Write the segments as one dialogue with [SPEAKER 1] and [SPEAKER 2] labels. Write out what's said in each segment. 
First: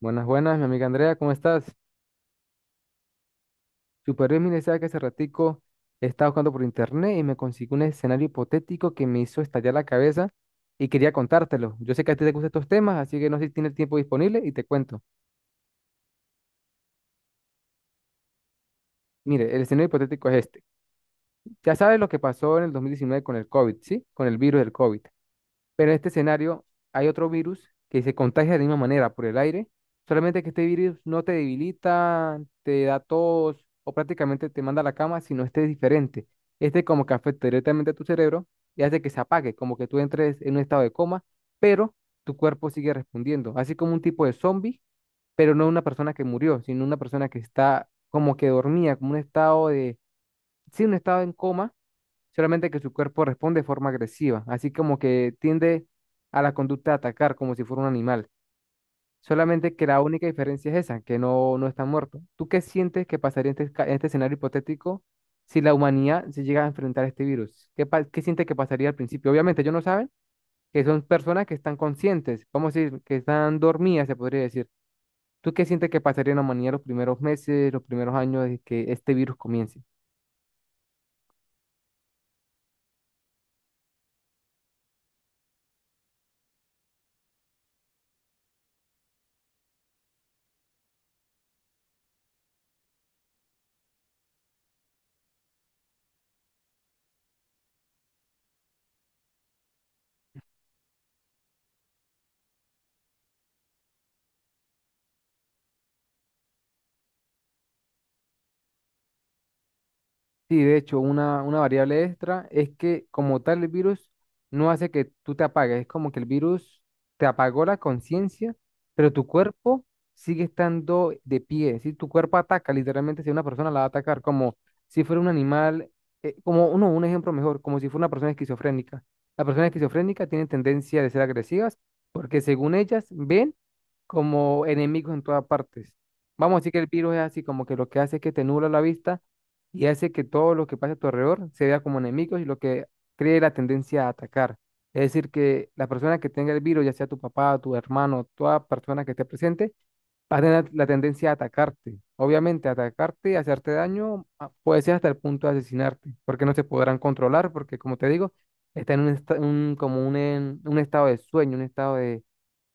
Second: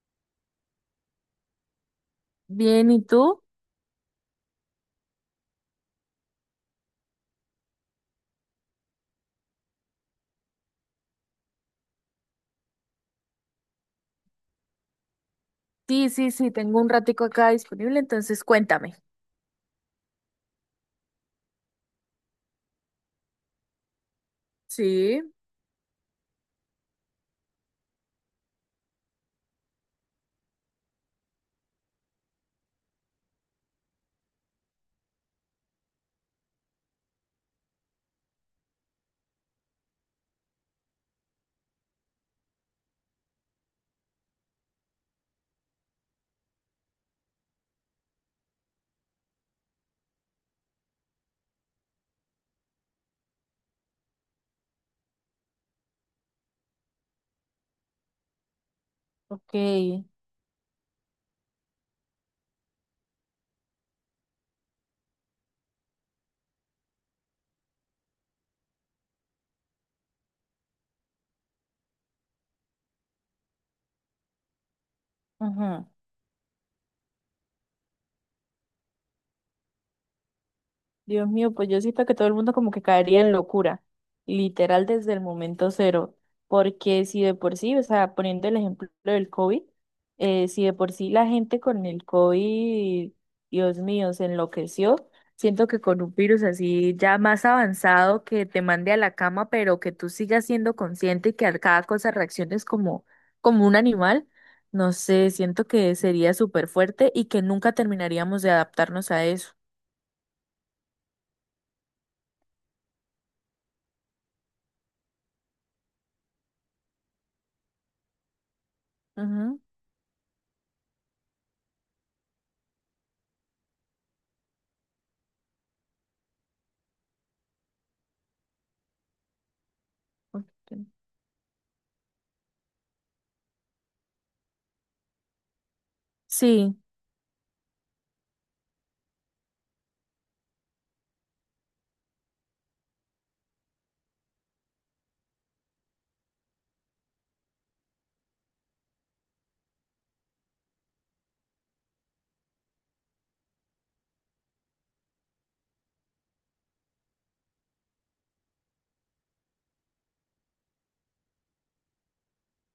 [SPEAKER 1] Buenas, buenas, mi amiga Andrea, ¿cómo estás?
[SPEAKER 2] Bien, ¿y tú?
[SPEAKER 1] Super bien, mire, sabe que hace ratico estaba buscando por internet y me consiguió un escenario hipotético que me hizo estallar la cabeza y quería contártelo. Yo sé que a ti te gustan estos temas, así que no sé si tienes tiempo disponible y te cuento.
[SPEAKER 2] Sí, sí, sí, tengo un ratico acá disponible, entonces cuéntame.
[SPEAKER 1] Mire, el escenario hipotético es este. Ya sabes lo que pasó en el 2019 con el COVID, ¿sí? Con el virus del COVID.
[SPEAKER 2] Sí.
[SPEAKER 1] Pero en este escenario hay otro virus que se contagia de la misma manera por el aire, solamente que este virus no te debilita, te da tos o prácticamente te manda a la cama, sino este es diferente. Este como que afecta directamente a tu cerebro y hace que se apague, como que tú entres en un estado de coma, pero tu cuerpo sigue respondiendo, así como un tipo de zombie, pero no una persona que murió, sino una persona que está como que dormía, como un estado de, sí, un estado en coma solamente que su cuerpo responde de forma agresiva, así como que tiende a la conducta de atacar como si fuera un animal.
[SPEAKER 2] Ok,
[SPEAKER 1] Solamente que la única diferencia es esa, que no, no está muerto. ¿Tú qué sientes que pasaría en en este escenario hipotético si la humanidad se llega a enfrentar a este virus? ¿Qué, qué sientes que pasaría al principio? Obviamente ellos no saben que son personas que están conscientes, vamos a decir, que están dormidas, se podría decir. ¿Tú qué
[SPEAKER 2] ujú.
[SPEAKER 1] sientes que pasaría en la humanidad los primeros meses, los primeros años de que este virus comience?
[SPEAKER 2] Dios mío, pues yo siento que todo el mundo como que caería en locura, literal desde el momento cero, porque si de por sí, o sea, poniendo el ejemplo del COVID, si de por sí la gente con el COVID, Dios mío, se enloqueció, siento que con un virus así ya más avanzado que te mande a la cama, pero que tú sigas siendo consciente y que a cada cosa reacciones como, como un animal, no sé, siento que sería súper fuerte y que nunca terminaríamos de adaptarnos a eso.
[SPEAKER 1] Sí, de hecho, una variable extra es que como tal el virus no hace que tú te apagues, es como que el virus te apagó la conciencia, pero tu cuerpo sigue estando de pie, si tu cuerpo ataca, literalmente si una persona la va a atacar, como si fuera un animal, un ejemplo mejor, como si fuera una persona esquizofrénica. La persona esquizofrénica tiene
[SPEAKER 2] Ok.
[SPEAKER 1] tendencia de ser agresivas porque según ellas ven como enemigos en todas partes. Vamos a decir que
[SPEAKER 2] Sí,
[SPEAKER 1] el virus es así, como que lo que hace es que te nubla la vista y hace que todo lo que pasa a tu alrededor se vea como enemigos y lo que cree la tendencia a atacar. Es decir, que la persona que tenga el virus, ya sea tu papá, tu hermano, toda persona que esté presente, va a tener la tendencia a atacarte. Obviamente, atacarte, hacerte daño, puede ser hasta el punto de asesinarte, porque no se podrán controlar, porque como te digo, está en un estado de sueño, un estado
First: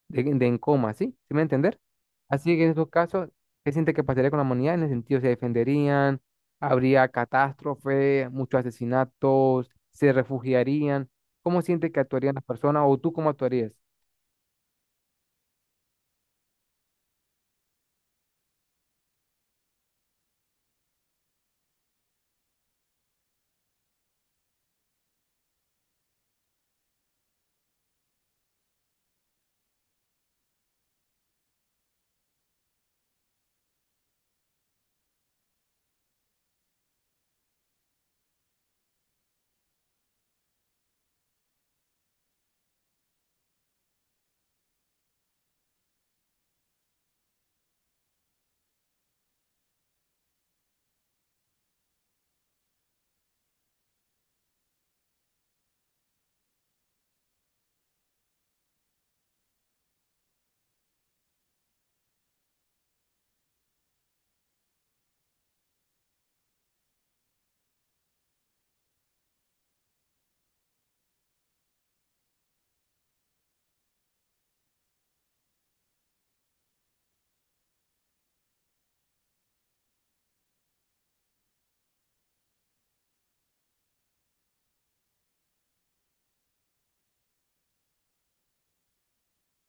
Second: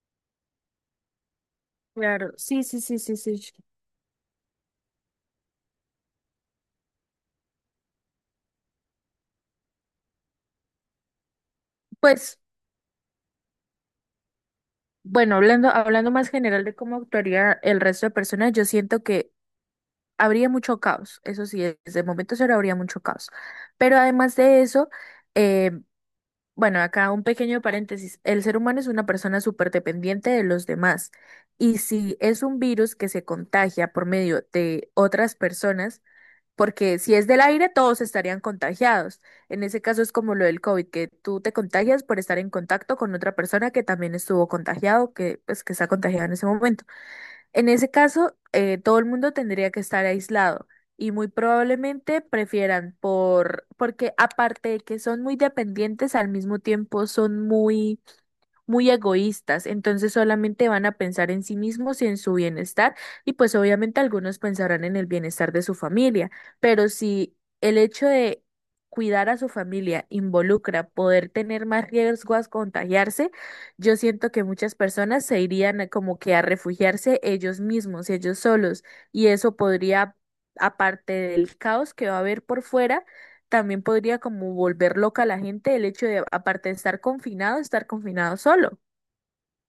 [SPEAKER 1] de en coma, ¿sí? ¿Sí me va a entender?
[SPEAKER 2] claro,
[SPEAKER 1] Así
[SPEAKER 2] sí,
[SPEAKER 1] que en
[SPEAKER 2] sí,
[SPEAKER 1] esos
[SPEAKER 2] sí, sí,
[SPEAKER 1] casos,
[SPEAKER 2] sí.
[SPEAKER 1] ¿qué siente que pasaría con la humanidad? En el sentido, se defenderían, habría catástrofe, muchos asesinatos, se refugiarían. ¿Cómo siente que actuarían
[SPEAKER 2] Pues,
[SPEAKER 1] las personas o tú cómo actuarías?
[SPEAKER 2] bueno, hablando más general de cómo actuaría el resto de personas, yo siento que habría mucho caos, eso sí, desde el momento cero habría mucho caos. Pero además de eso, eh, bueno, acá un pequeño paréntesis, el ser humano es una persona súper dependiente de los demás y si es un virus que se contagia por medio de otras personas, porque si es del aire, todos estarían contagiados. En ese caso es como lo del COVID, que tú te contagias por estar en contacto con otra persona que también estuvo contagiado, que pues que está contagiada en ese momento. En ese caso, todo el mundo tendría que estar aislado y muy probablemente prefieran por, porque aparte de que son muy dependientes, al mismo tiempo son muy muy egoístas, entonces solamente van a pensar en sí mismos y en su bienestar, y pues obviamente algunos pensarán en el bienestar de su familia, pero si el hecho de cuidar a su familia involucra poder tener más riesgo a contagiarse, yo siento que muchas personas se irían a- como que a refugiarse ellos mismos, ellos solos, y eso podría, aparte del caos que va a haber por fuera, también podría como volver loca a la gente el hecho de, aparte de estar confinado solo.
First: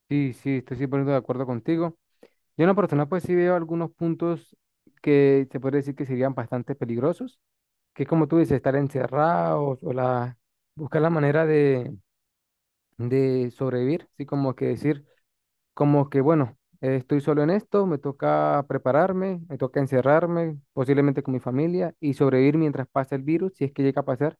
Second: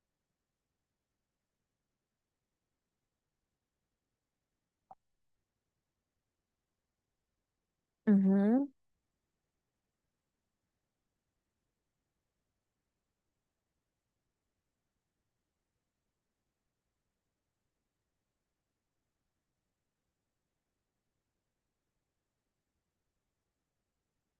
[SPEAKER 1] Sí, sí, estoy 100% de acuerdo contigo. Yo en lo personal, pues sí veo algunos puntos que se podría decir que serían bastante peligrosos, que es como tú dices,
[SPEAKER 2] Ujú.
[SPEAKER 1] estar encerrados buscar la manera de sobrevivir, así como que decir, como que, bueno, estoy solo en esto, me toca prepararme, me toca encerrarme, posiblemente con mi familia, y sobrevivir mientras pasa el virus, si es que llega a pasar.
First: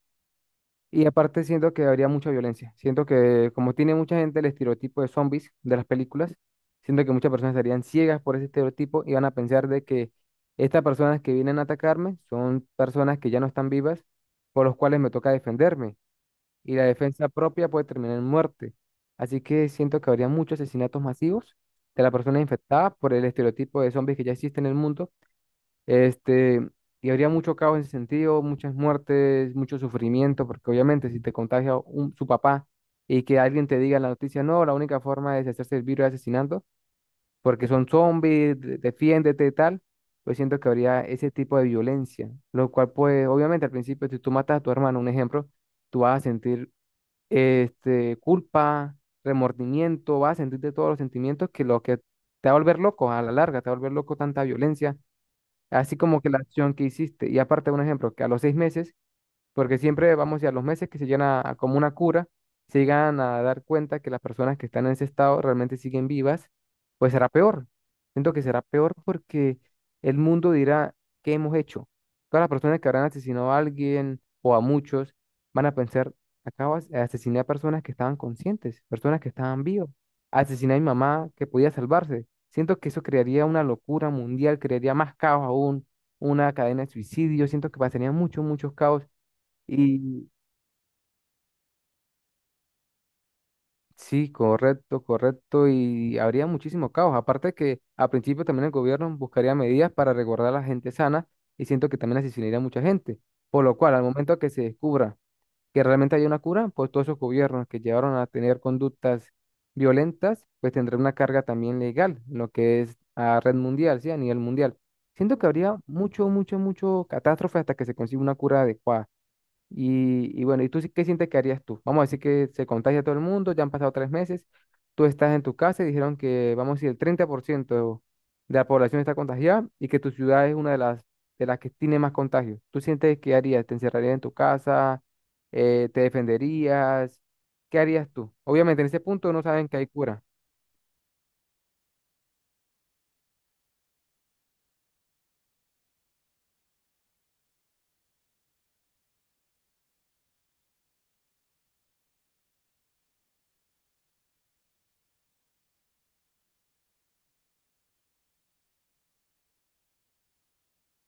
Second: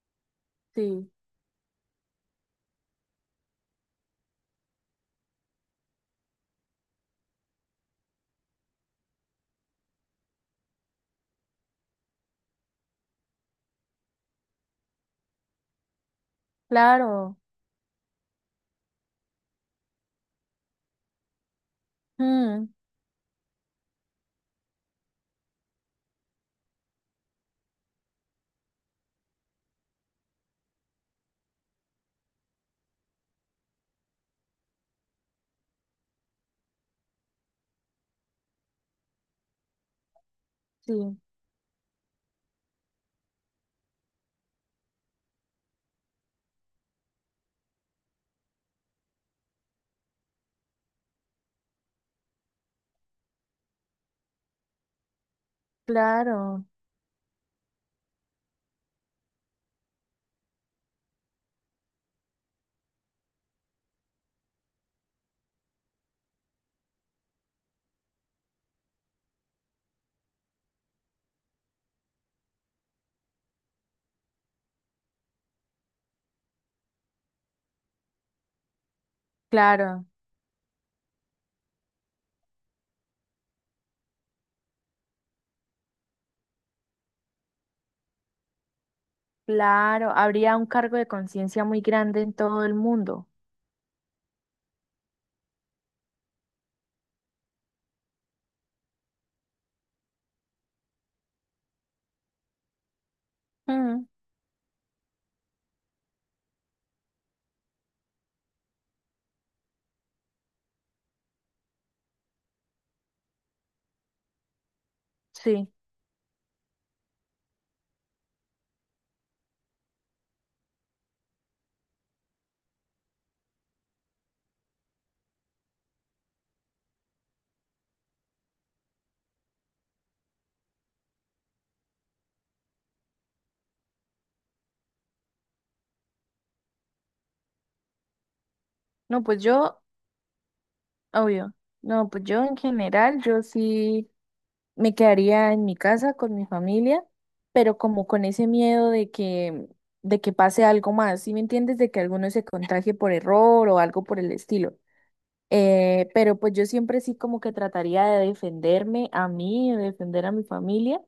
[SPEAKER 1] Y
[SPEAKER 2] Sí,
[SPEAKER 1] aparte siento que habría mucha violencia. Siento que como tiene mucha gente el estereotipo de zombies de las películas, siento que muchas personas estarían ciegas por ese estereotipo y van a pensar de que estas personas que vienen a atacarme son personas que ya no están vivas, por los cuales me toca defenderme y la defensa
[SPEAKER 2] claro.
[SPEAKER 1] propia puede terminar en muerte. Así que siento que habría muchos asesinatos masivos de las personas
[SPEAKER 2] Mm,
[SPEAKER 1] infectadas por el estereotipo de zombies que ya existe en el mundo. Este, y habría mucho caos en ese sentido, muchas muertes, mucho sufrimiento, porque obviamente si te contagia su papá y que alguien te diga en la noticia, no, la única forma de deshacerse del virus es asesinando, porque son zombies, defiéndete y tal, pues siento que habría
[SPEAKER 2] sí,
[SPEAKER 1] ese tipo de violencia, lo cual pues obviamente al principio si tú matas a tu hermano, un ejemplo, tú vas a sentir culpa, remordimiento, vas a sentirte todos los sentimientos que lo que te va a volver loco a la larga, te va a volver loco tanta violencia, así como que la
[SPEAKER 2] claro,
[SPEAKER 1] acción que hiciste. Y aparte, un ejemplo, que a los 6 meses porque siempre vamos y a los meses que se llegan a como una cura, se llegan a dar cuenta que las personas que están en ese estado realmente siguen vivas, pues será peor. Siento que será peor porque el mundo dirá, ¿qué hemos hecho? Todas las personas que habrán asesinado a alguien o a muchos van a pensar, acabas de asesinar a personas que estaban conscientes, personas que estaban vivas.
[SPEAKER 2] claro,
[SPEAKER 1] Asesiné a mi mamá que podía salvarse. Siento que eso crearía una locura mundial, crearía más caos aún, una cadena de suicidios. Siento que pasarían muchos, muchos caos
[SPEAKER 2] claro.
[SPEAKER 1] y
[SPEAKER 2] Habría un cargo de conciencia muy grande en todo el mundo.
[SPEAKER 1] sí, correcto, correcto. Y habría muchísimo caos. Aparte que a principio también el gobierno buscaría medidas para resguardar a la gente sana y siento que también asesinaría a mucha gente. Por lo cual, al
[SPEAKER 2] Mm,
[SPEAKER 1] momento que se descubra que realmente hay una cura, pues todos esos gobiernos que llevaron a tener conductas violentas, pues tendrán una carga también legal, lo que es a red mundial, sí, a nivel mundial. Siento que
[SPEAKER 2] sí.
[SPEAKER 1] habría mucho, mucho, mucho catástrofe hasta que se consiga una cura adecuada. Y bueno, ¿y tú qué sientes que harías tú? Vamos a decir que se contagia todo el mundo, ya han pasado 3 meses, tú estás en tu casa y dijeron que, vamos a decir, el 30% de la población está contagiada y que tu ciudad es una de de las que tiene más contagios. ¿Tú sientes qué harías? ¿Te encerrarías en tu casa? ¿Te defenderías? ¿Qué harías tú? Obviamente en ese
[SPEAKER 2] No,
[SPEAKER 1] punto no
[SPEAKER 2] pues
[SPEAKER 1] saben que
[SPEAKER 2] yo,
[SPEAKER 1] hay cura.
[SPEAKER 2] obvio. No, pues yo en general, yo sí me quedaría en mi casa con mi familia, pero como con ese miedo de que pase algo más, ¿sí me entiendes? De que alguno se contagie por error o algo por el estilo. Pero pues yo siempre sí como que trataría de defenderme a mí, de defender a mi familia.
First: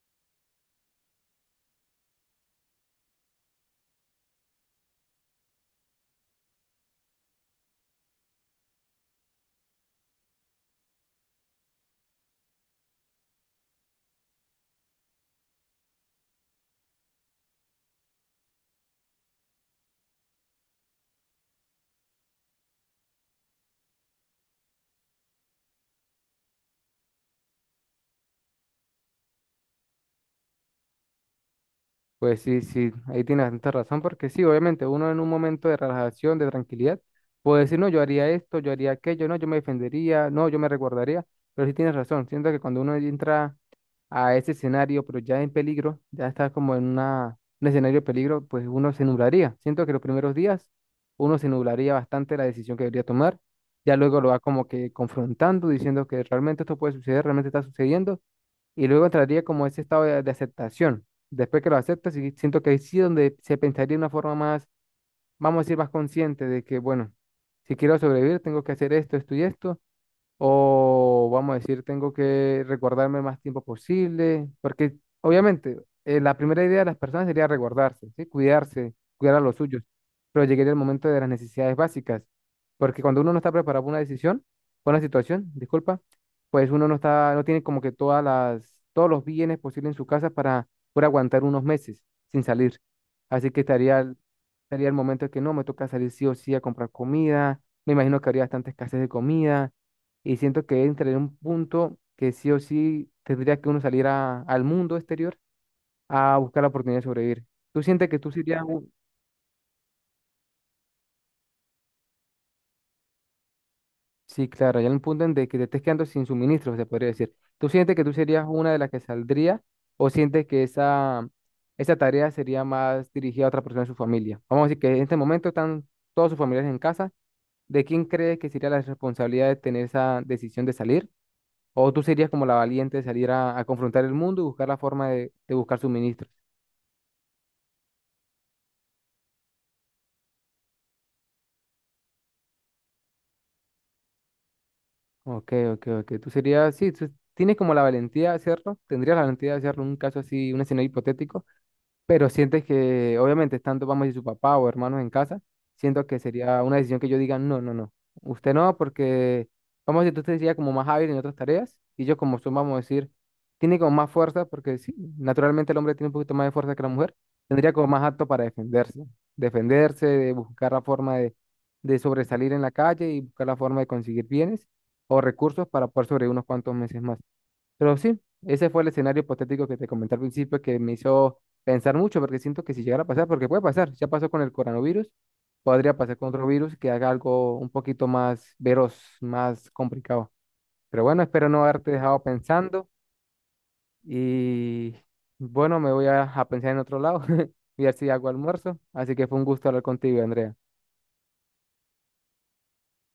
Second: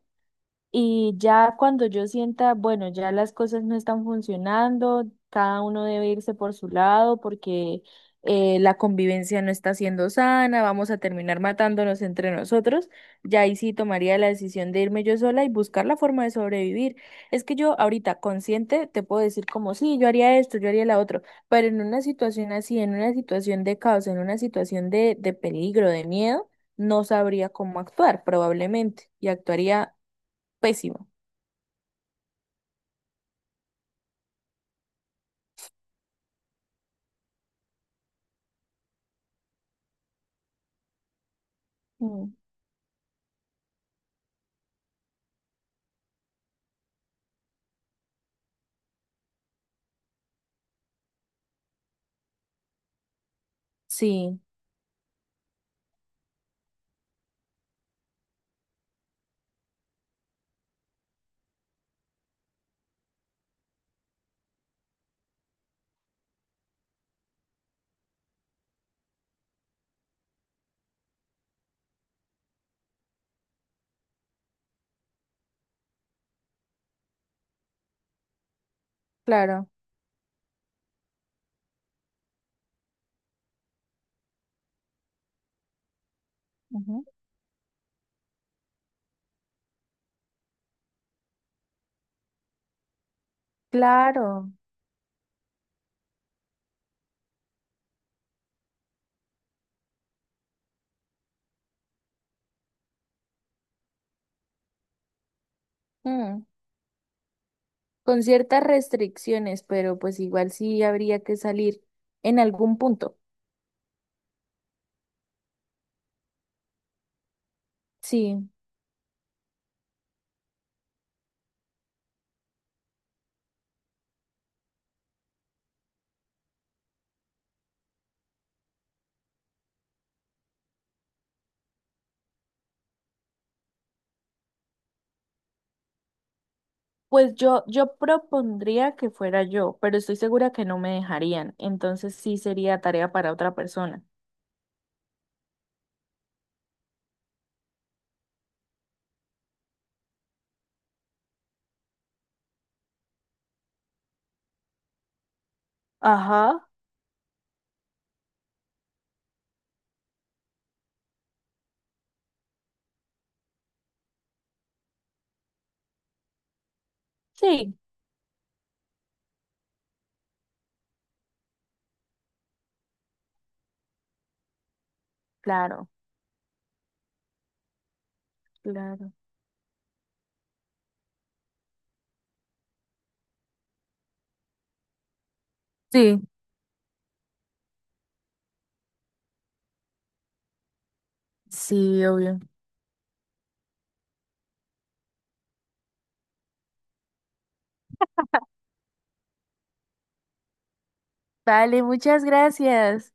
[SPEAKER 2] Y ya cuando yo sienta, bueno, ya las cosas no están funcionando, cada uno debe irse por su lado porque la convivencia no está siendo sana, vamos a terminar matándonos entre nosotros, ya ahí sí tomaría la decisión de irme yo sola y buscar la forma de sobrevivir. Es que yo ahorita consciente te puedo decir como, sí, yo haría esto, yo haría la otro, pero en una situación así, en una situación de caos, en una situación de peligro, de miedo, no sabría cómo actuar probablemente y actuaría pésimo.
[SPEAKER 1] Pues sí, sí, ahí tienes bastante razón, porque sí, obviamente uno en un momento de relajación, de tranquilidad, puede decir, no, yo haría esto, yo haría aquello, no, yo me defendería, no, yo me resguardaría, pero sí tienes razón,
[SPEAKER 2] Mm,
[SPEAKER 1] siento que cuando uno entra a ese escenario, pero ya en peligro, ya está como en un escenario de peligro, pues uno se nublaría, siento que los primeros días uno se nublaría bastante la decisión que debería tomar, ya luego lo va
[SPEAKER 2] sí,
[SPEAKER 1] como que confrontando, diciendo que realmente esto puede suceder, realmente está sucediendo y luego entraría como ese estado de aceptación. Después que lo aceptas, sí siento que ahí sí donde se pensaría de una forma más, vamos a decir, más consciente de que, bueno, si quiero sobrevivir, tengo que hacer esto, esto y esto, o vamos a decir, tengo que recordarme más tiempo posible, porque obviamente la primera idea de las personas sería recordarse, ¿sí? Cuidarse, cuidar a los
[SPEAKER 2] claro,
[SPEAKER 1] suyos, pero llegaría el momento de las necesidades básicas, porque cuando uno no está preparado para una decisión, para una situación, disculpa, pues uno no
[SPEAKER 2] ujú,
[SPEAKER 1] está, no tiene como que todas todos los bienes posibles en su casa para poder aguantar unos meses sin salir. Así que estaría,
[SPEAKER 2] claro,
[SPEAKER 1] estaría el momento de que no, me toca salir sí o sí a comprar comida, me imagino que habría bastante escasez de comida y siento que entraré en un punto que sí o sí tendría que uno salir al mundo exterior a
[SPEAKER 2] mm.
[SPEAKER 1] buscar la oportunidad de sobrevivir. ¿Tú sientes que
[SPEAKER 2] Con
[SPEAKER 1] tú serías
[SPEAKER 2] ciertas
[SPEAKER 1] un...
[SPEAKER 2] restricciones, pero pues igual sí habría que salir en algún punto.
[SPEAKER 1] Sí, claro, ya en un punto en de que te estés quedando sin suministros, se podría decir. ¿Tú sientes que tú serías
[SPEAKER 2] Sí,
[SPEAKER 1] una de las que saldría o sientes que esa tarea sería más dirigida a otra persona de su familia? Vamos a decir que en este momento están todos sus familiares en casa. ¿De quién crees que sería la responsabilidad de tener esa decisión de salir? ¿O tú serías como la valiente de salir a confrontar el mundo y buscar la forma de buscar suministros?
[SPEAKER 2] pues yo propondría que fuera yo, pero estoy segura que no me dejarían, entonces sí sería tarea para otra persona.
[SPEAKER 1] Ok, ok, ok. Tú serías, sí, tú tienes como la valentía de hacerlo, tendrías la valentía de hacerlo en un caso así, un escenario hipotético. Pero sientes que, obviamente, estando, vamos a decir, su papá o hermanos en casa, siento que sería
[SPEAKER 2] Ajá.
[SPEAKER 1] una decisión que yo diga, no, no, no, usted no, porque, vamos a decir, usted sería como más hábil en otras tareas, y yo como son, vamos a decir, tiene como más fuerza, porque sí, naturalmente el hombre tiene un poquito más de fuerza que la mujer, tendría
[SPEAKER 2] Sí,
[SPEAKER 1] como más apto para defenderse, defenderse, de buscar la forma de sobresalir en la calle y buscar la forma de conseguir bienes o recursos para
[SPEAKER 2] claro,
[SPEAKER 1] poder sobrevivir unos cuantos meses más. Pero sí, ese fue el
[SPEAKER 2] claro.
[SPEAKER 1] escenario hipotético que te comenté al principio que me hizo pensar mucho, porque siento que si llegara a pasar, porque puede pasar, ya pasó con el coronavirus, podría pasar
[SPEAKER 2] Sí,
[SPEAKER 1] con otro virus que haga algo un poquito más veros, más complicado. Pero bueno, espero no haberte
[SPEAKER 2] sí,
[SPEAKER 1] dejado
[SPEAKER 2] obvio.
[SPEAKER 1] pensando y bueno, me voy a pensar en otro lado, y a ver si hago almuerzo. Así que fue un gusto hablar contigo, Andrea.
[SPEAKER 2] Vale, muchas gracias.